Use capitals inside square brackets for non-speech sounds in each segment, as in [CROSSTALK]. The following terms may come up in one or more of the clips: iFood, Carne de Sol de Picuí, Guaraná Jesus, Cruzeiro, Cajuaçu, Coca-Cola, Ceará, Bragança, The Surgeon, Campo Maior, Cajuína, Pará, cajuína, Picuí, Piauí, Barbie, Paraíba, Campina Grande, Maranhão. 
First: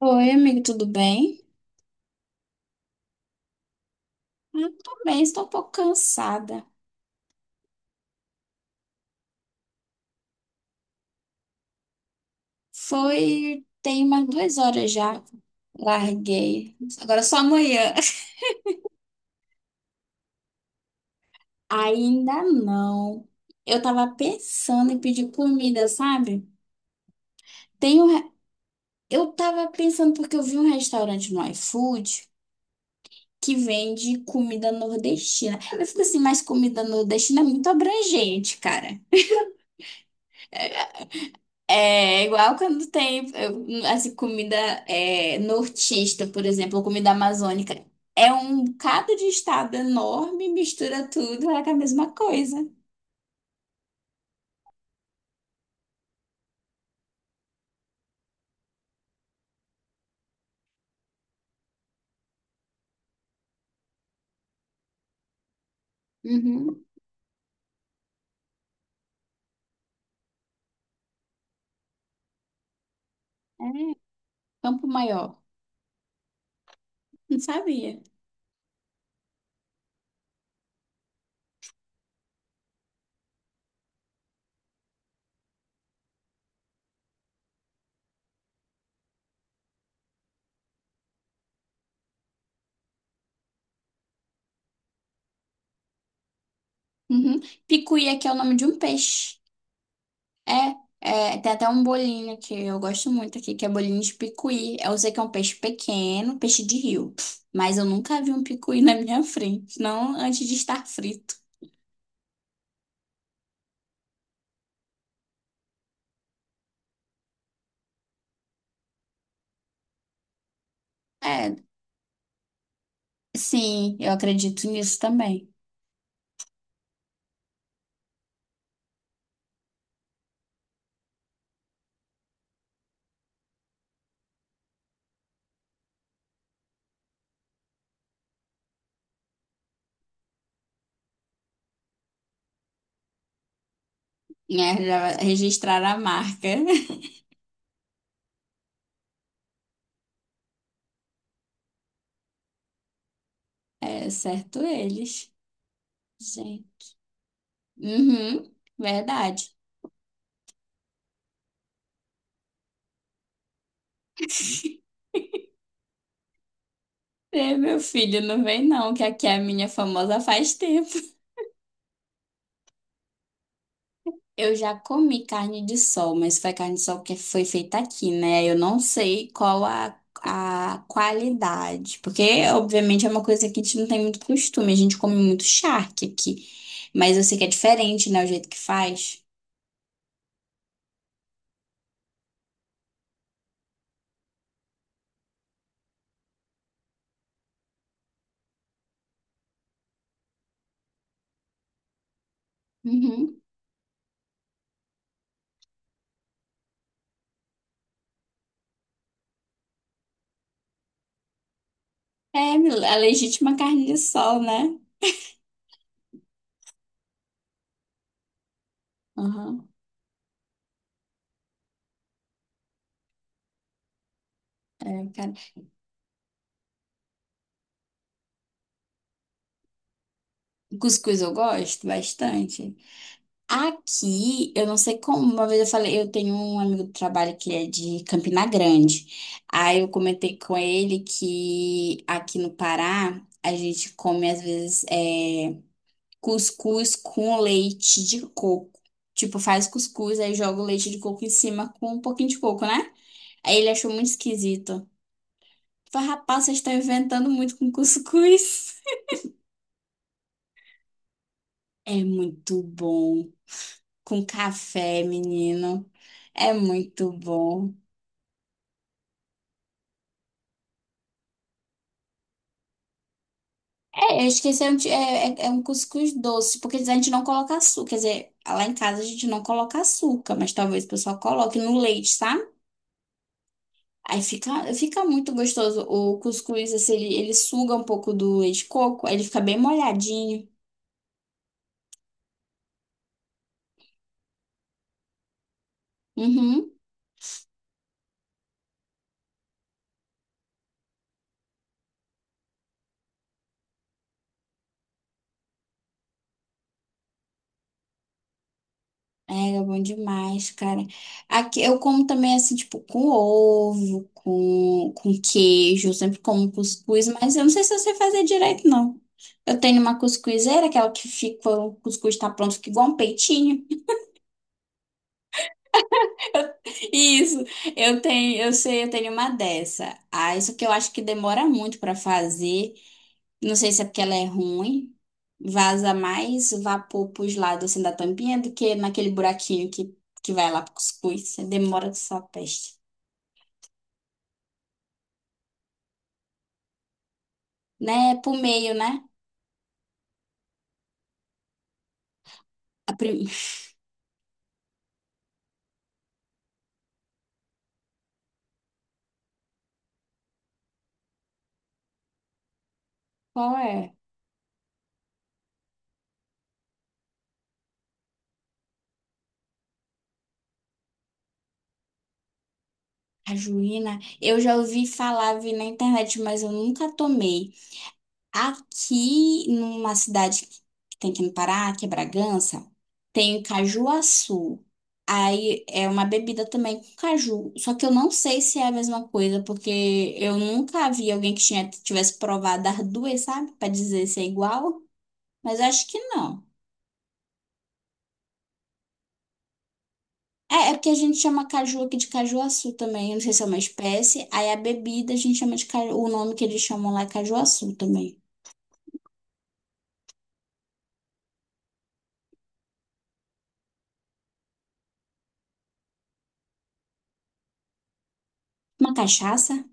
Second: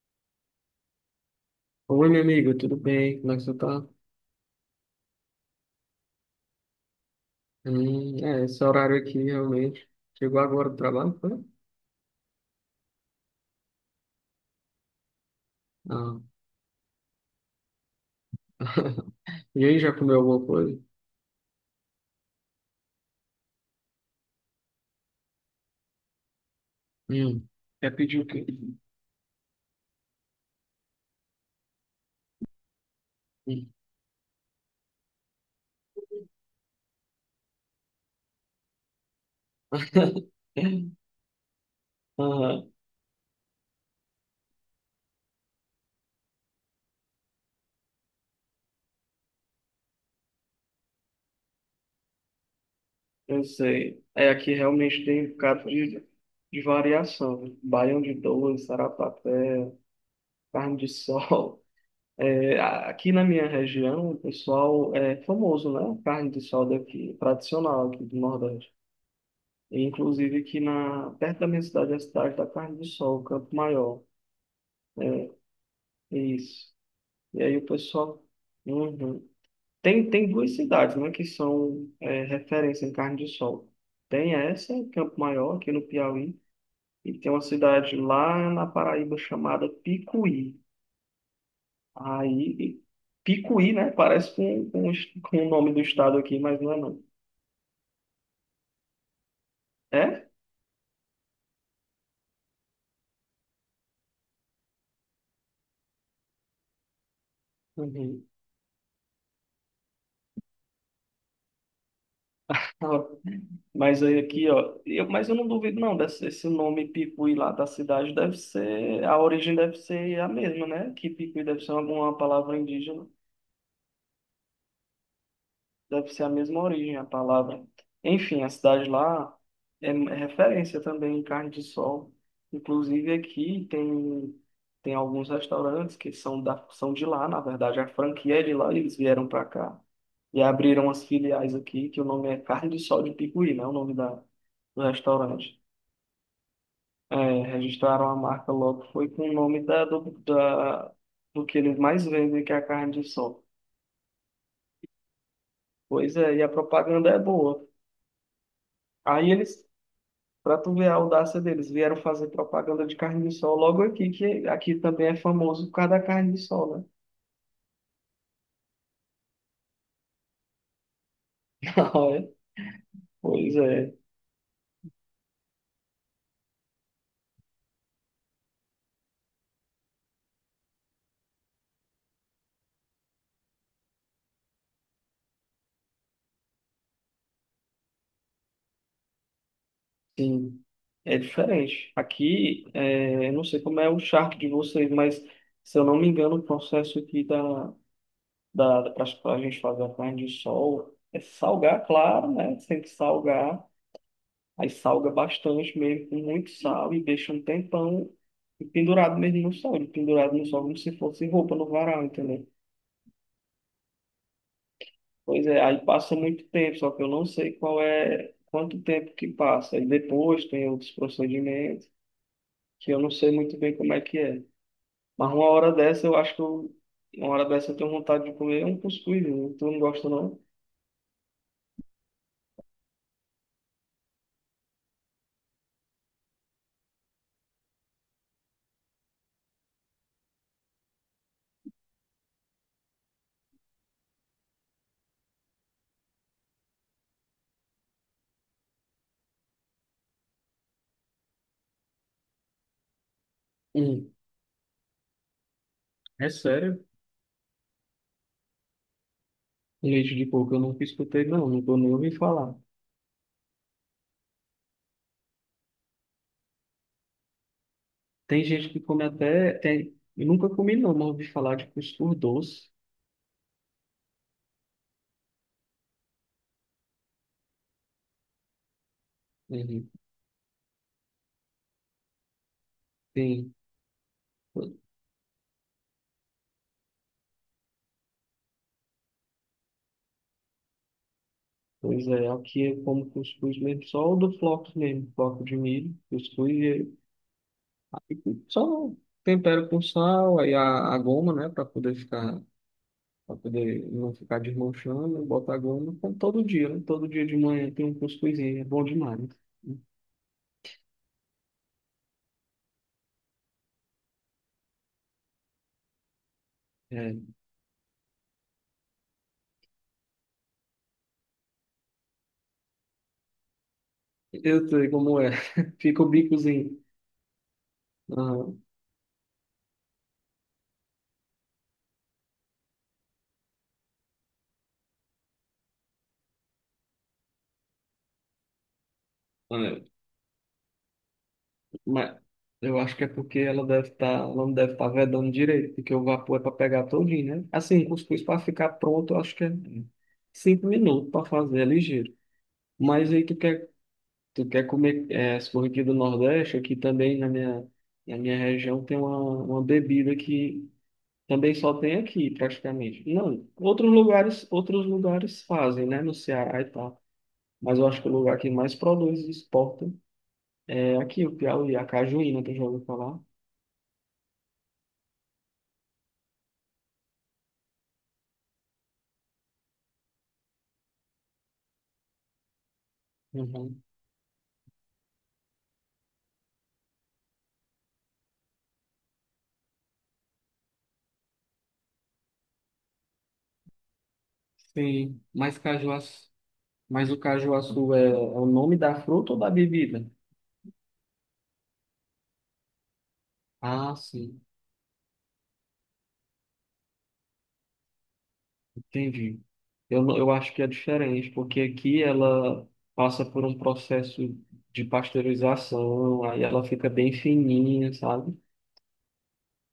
Oi, amigo, tudo bem? Oi, meu amigo, tudo bem? Como é que você tá? Eu tô bem, estou um pouco cansada. É, esse horário aqui realmente. Chegou agora do trabalho, foi? Foi, tem umas 2 horas já. Ah. Larguei. Agora só amanhã. [LAUGHS] E aí, já comeu alguma coisa? [LAUGHS] Ainda não. Eu tava pensando em pedir comida, sabe? Hum. É Tem um, pedir o re- quê? eu tava pensando porque eu vi um restaurante no iFood que Hum. vende comida nordestina. Eu fico assim, mas comida nordestina é muito abrangente, cara. [LAUGHS] É igual Aham, quando tem, assim, comida nortista, por exemplo, ou comida amazônica. É um bocado de estado enorme, mistura tudo, é a mesma coisa. eu sei. É, aqui realmente tem um bocado de variação, né? Baião de dois, sarapatel, carne de sol. [LAUGHS] É, aqui na minha região, o pessoal é famoso, né? Carne de sol Uhum. daqui, tradicional aqui do Nordeste. E, inclusive aqui perto da minha cidade, a cidade da Carne do Sol, Campo É, Maior. Campo É, Maior. é isso. Não E aí o sabia. pessoal. Uhum. Tem duas cidades, né, que são referência em Carne de Sol. Tem essa, Campo Maior, aqui no Piauí, e tem uma cidade lá na Paraíba chamada Picuí. Aí, Picuí, né? Parece com com o nome do estado aqui, mas não é não. Uhum. Picuí que é o nome de um peixe. É? É, é, tem até um bolinho que eu gosto muito aqui, que é bolinho de picuí. Eu sei que é um peixe pequeno, peixe de rio. Mas eu nunca Uhum. vi um picuí na minha frente, não antes de estar frito. [LAUGHS] Ó, mas aí aqui, ó, mas eu não duvido não, esse nome Picuí lá da cidade deve ser, a origem deve ser a mesma, né? Que Picuí É, deve ser alguma palavra indígena, sim, eu acredito nisso também. deve ser a mesma origem, a palavra. Enfim, a cidade lá é referência também em carne de sol. Inclusive aqui tem alguns restaurantes que são são de lá, na verdade, a franquia é de lá, eles vieram para cá e abriram as filiais aqui, que o nome é Carne de Sol de Picuí, né? O nome da, Né, do já restaurante. registrar a marca. [LAUGHS] É, registraram a marca logo, foi com o nome do que eles mais vendem, que é a carne de sol. É, certo eles. Pois é, e a Sim. propaganda é boa. Uhum, Aí verdade. eles Para tu ver a audácia deles, vieram fazer propaganda de carne de sol logo aqui, que aqui [LAUGHS] também é famoso por causa da carne de sol, né? É, meu filho, não vem não, que aqui é a minha famosa faz tempo. [LAUGHS] Não, é? Pois é, Eu já comi carne de sol, mas foi carne de sol que foi feita aqui, né? Eu não sei qual a qualidade, porque obviamente é uma coisa que a gente não tem muito costume, a gente come muito charque aqui, mas eu sei que é diferente, né, o jeito que faz. sim, é diferente. Aqui, eu não sei como é o charque de vocês, mas se eu não me engano, o processo aqui da, da, para a gente fazer a carne de sol é salgar, claro, né? Tem que Uhum. salgar, aí salga bastante mesmo, com muito sal e deixa um tempão pendurado mesmo no sol, pendurado no sol como se fosse roupa no varal, entendeu? É, a legítima carne de sol, né? Pois é, aí passa muito tempo, só que eu não sei quanto tempo que Aham, passa. E depois tem outros procedimentos, que eu não sei muito bem como é que é. é, Mas cara. Uma hora dessa eu tenho vontade de comer um cuscuz, né? Tu não gosta não? Cuscuz eu gosto bastante. Aqui, eu não sei como, uma vez eu falei, eu tenho um amigo do trabalho que é de Campina Grande. Aí eu comentei com ele que aqui no Pará, a gente come às vezes cuscuz com leite de coco. Tipo, faz cuscuz, aí joga o leite de coco em cima com um pouquinho de coco, né? Aí ele achou muito Hum, esquisito. é Farrapaça está sério? inventando muito com cuscuz. Leite de porco eu nunca escutei não, nunca nem É ouvi falar. muito bom. Com café, menino. É muito bom. Tem gente que come até, eu nunca comi não, mas ouvi falar de cuscuz doce. É, eu esqueci, é um cuscuz doce, porque a gente não coloca açúcar. Quer dizer, lá em casa a gente não coloca Uhum. açúcar, mas talvez o pessoal coloque no leite, sabe? Tem. Aí fica muito gostoso. O cuscuz, assim, ele suga um pouco do leite de coco, aí ele fica bem molhadinho. Pois é, aqui eu como cuscuz mesmo, só o do floco mesmo, floco de milho, cuscuz, Uhum. e só tempero com sal, aí a goma, né, para poder ficar, para poder não ficar desmanchando, bota a goma, como todo dia, né, todo dia de manhã tem um cuscuzinho, é bom demais. É, é bom demais, cara. Aqui eu como também assim, tipo, com ovo, com queijo, eu sempre como cuscuz, Né? mas É, eu não sei se eu sei fazer direito, não. Eu tenho uma cuscuzeira, aquela que fica, o cuscuz tá pronto, fica igual um peitinho. eu sei como é, [LAUGHS] fica o bicozinho. [LAUGHS] Isso, eu tenho, eu sei, eu tenho uma dessa. Ah, isso que eu acho que demora muito pra fazer. Não sei se é porque ela é ruim. Vaza mais vapor pros lados assim da tampinha do que naquele buraquinho Aham. que vai lá pro cuscuz. Você demora com Mas sua peste. eu acho que é porque ela deve estar, ela não deve estar vedando direito, porque o vapor é para pegar todinho, né? Assim, o Né? É cuscuz pro para ficar meio, né? pronto, eu acho que é 5 minutos para fazer, é ligeiro. A Mas prim... aí tu quer comer, é, se for aqui do Nordeste, aqui também na minha região tem uma bebida que também só tem aqui, praticamente. [LAUGHS] Não, Qual é? Outros lugares fazem, né? No Ceará e tal. Mas eu acho que o lugar que mais produz e exporta é aqui, o Piauí, a cajuína, tu já ouviu falar? A juína. Eu já ouvi falar, vi na internet, mas eu nunca tomei. Aqui, numa cidade que tem aqui no Pará, que é Bragança, tem o Uhum. cajuaçu. Aí é uma bebida também com caju. Só que eu não sei se é a mesma coisa, porque eu nunca vi alguém que tinha, tivesse provado as duas, sabe? Pra dizer se é igual. Sim, Mas eu acho que não. mas o cajuaçu é o nome da fruta ou da bebida? É, é porque a gente chama caju aqui de cajuaçu também. Eu não sei se é uma Ah, espécie. sim, Aí a bebida a gente chama de caju. O nome que eles chamam lá é cajuaçu também. entendi. Eu, não- eu acho que é diferente, porque aqui ela passa por um processo de pasteurização, aí ela fica bem fininha, sabe? Uma cachaça?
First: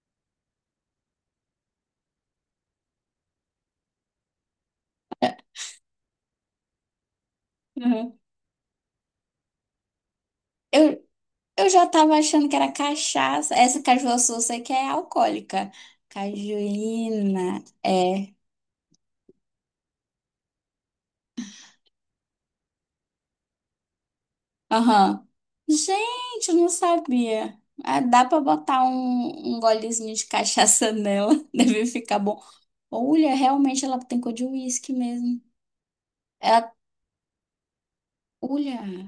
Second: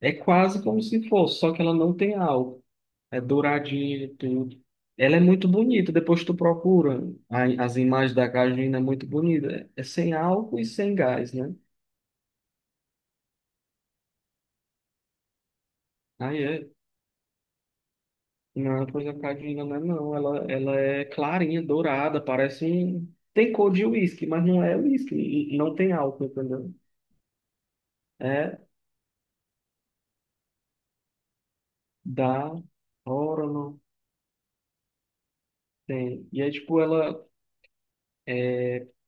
É quase como se fosse, só que ela não tem álcool. É douradinha e tudo. Ela é muito bonita, depois tu procura as imagens Uhum. da cajuína, é muito bonita. É sem álcool e sem Eu, gás, né? Eu já tava achando que era cachaça. Essa cajuaçu eu sei que é alcoólica. Aí é. Cajuína. É. Não, pois a Cadinga não é não. Ela é clarinha, dourada, tem cor de uísque, mas não é uísque. Aham. Não tem álcool, Gente, eu não entendeu? sabia. Ah, dá pra É botar um, golezinho de cachaça nela. [LAUGHS] Deve ficar da bom. Olha, orano realmente ela tem cor de uísque mesmo. tem. E é Ela... tipo, ela é, Olha,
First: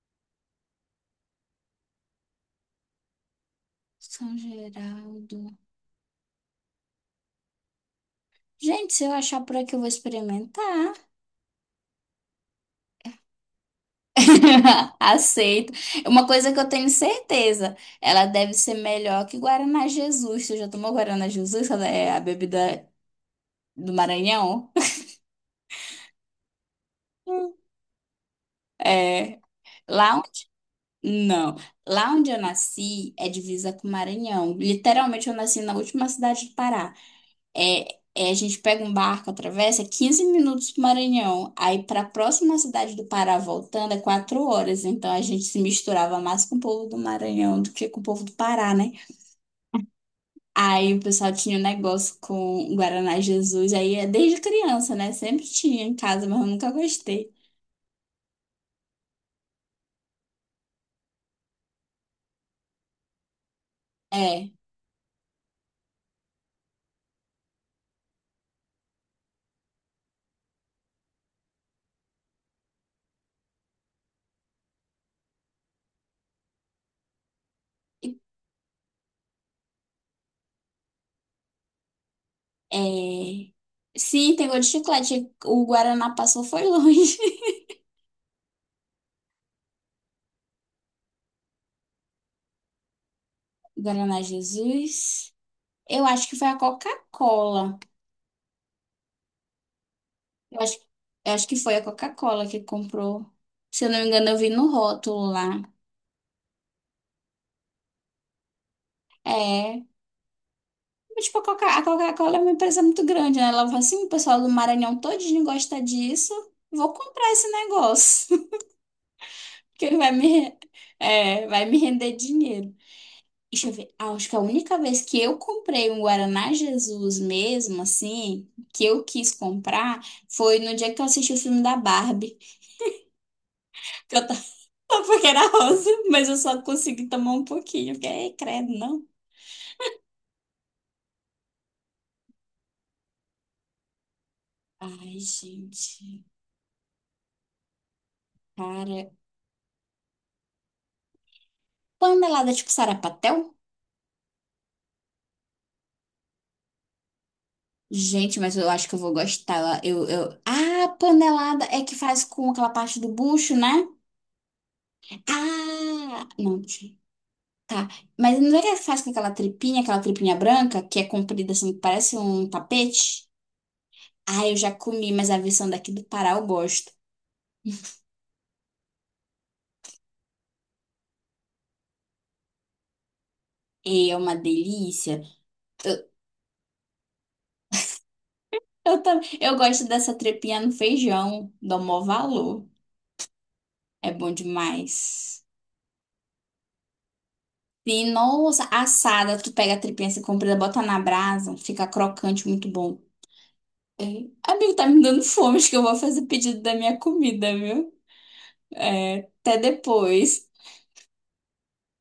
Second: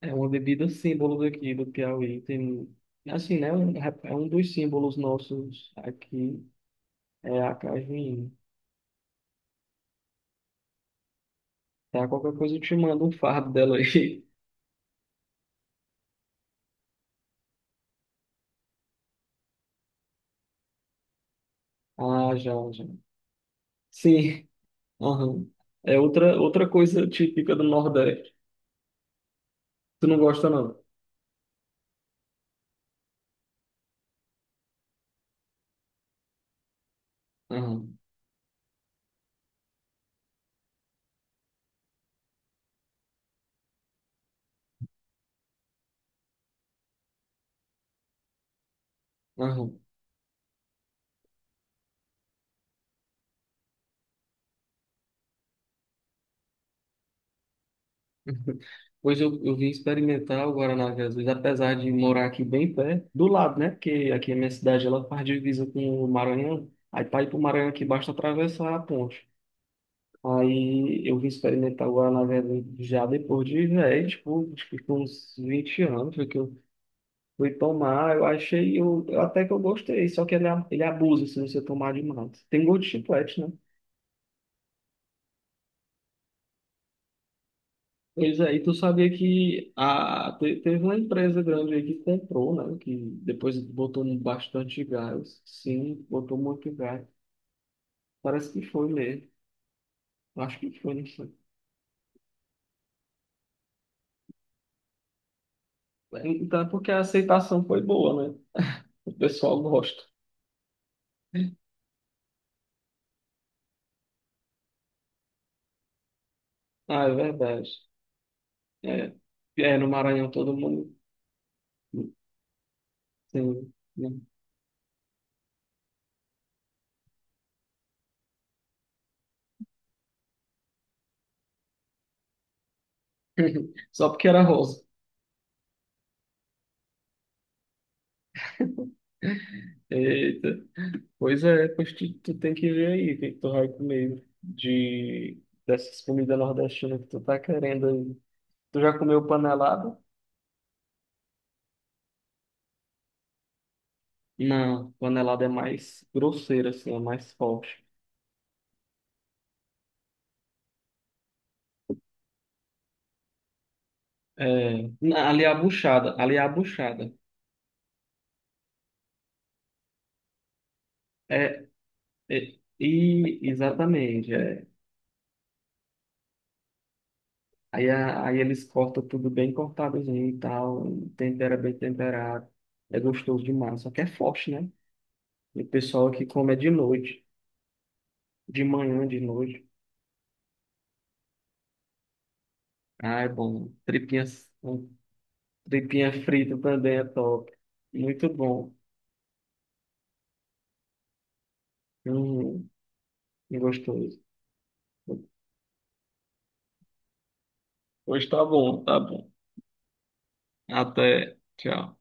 é uma bebida símbolo daqui do Piauí. Tem, assim, né? É um São dos símbolos Geraldo. nossos aqui, é a cajuína. Gente, se eu achar por aqui, eu vou experimentar. Tá, qualquer coisa eu te mando um fardo dela aí. [LAUGHS] [LAUGHS] Aceito. Uma coisa que eu tenho certeza, ela deve ser melhor que Guaraná Jesus. Tu já tomou Guaraná Jesus? Ela é a Ah, já, já. bebida do Sim, Maranhão? aham. É outra coisa Hum. típica do Nordeste. É. Tu Lá não onde... gosta, não. Não. Lá onde eu nasci é divisa com o Maranhão. Literalmente, eu nasci na última cidade do Pará. É, Aham, é, a gente pega um barco, atravessa 15 minutos pro Maranhão. Aí, para a próxima cidade do Pará, voltando, é 4 horas. Então, a gente se misturava mais com o povo do Maranhão do que com o povo do Pará, né? aham. Aí o pessoal tinha um negócio com Guaraná Jesus, aí é desde criança, né? Sempre tinha em casa, mas eu nunca gostei. Pois eu vim experimentar o Guaraná Jesus, apesar de morar aqui bem perto, do lado, né? Porque aqui a É, minha cidade ela faz divisa com o Maranhão. Aí para ir para o Maranhão aqui basta atravessar a ponte. Aí eu vim experimentar o Guaraná Jesus já depois de velho, tipo, acho que com uns 20 anos foi que eu fui tomar. Eu achei, eu até que eu gostei, só que ele, ele abusa se você tomar demais. Tem gosto de chiclete, né? é, Sim, tem gosto de chiclete. O Guaraná passou foi longe. Pois é, e tu sabia que teve uma empresa grande aí que comprou, né? Que depois [LAUGHS] botou Guaraná bastante Jesus. gás. Sim, Eu acho que botou foi a muito gás. Coca-Cola. Parece que foi mesmo. Acho Eu acho, que foi, não eu sei. acho que foi a Coca-Cola que comprou. Se eu não me engano, eu vi no rótulo lá. Então, é porque a aceitação foi boa, né? O pessoal É. gosta. Mas, tipo, a Coca-Cola é uma empresa muito grande, né? Ela falou assim, o pessoal do Maranhão todinho gosta disso. Vou Ah, é comprar esse verdade. negócio. É, é no que vai me, Maranhão todo re- mundo. é, vai me render dinheiro. Deixa Sim, eu ver. né? Ah, acho que a única vez que eu comprei um Guaraná Jesus mesmo, assim, que eu quis comprar, foi no dia que eu assisti o filme da Barbie. [LAUGHS] Só Que eu porque tava era rosa. [LAUGHS] porque era rosa, mas eu só consegui tomar um pouquinho. Porque, "Ei, credo, não. Eita. Pois é, pois tu tem que ver aí o que que tu vai comer Ai, dessas gente. comidas nordestinas que tu tá querendo aí. Tu já Cara. comeu panelada? Panelada tipo sarapatel? Não, panelada é mais grosseira, assim, é mais forte. Gente, mas eu acho que eu vou gostar. Ah, panelada é que faz com aquela parte do bucho, né? É, ali é a buchada, Ah! ali é a Não. buchada. Tá, mas não é que faz com aquela tripinha branca, que é comprida É, assim, que parece um é, tapete? e, exatamente, Ah, eu é. já comi, mas a versão daqui do Pará eu gosto. Aí, aí eles cortam tudo bem cortadozinho e tal, tempera bem temperado. É gostoso demais, só E que é é uma forte, né? delícia. E o Eu, pessoal aqui come é de noite, de eu, manhã, tam- de eu noite. gosto dessa tripinha no feijão, dou maior valor. Ah, é bom. É bom um, demais. Tripinha frita também é top. E Muito nossa, bom. assada, tu pega a tripinha assim comprida, bota na brasa, fica crocante, muito Uhum, bom. É, gostoso. amigo, tá me dando fome, acho que eu vou fazer pedido da minha comida, viu? Hoje tá bom, tá É, bom. até depois. Até. Tchau.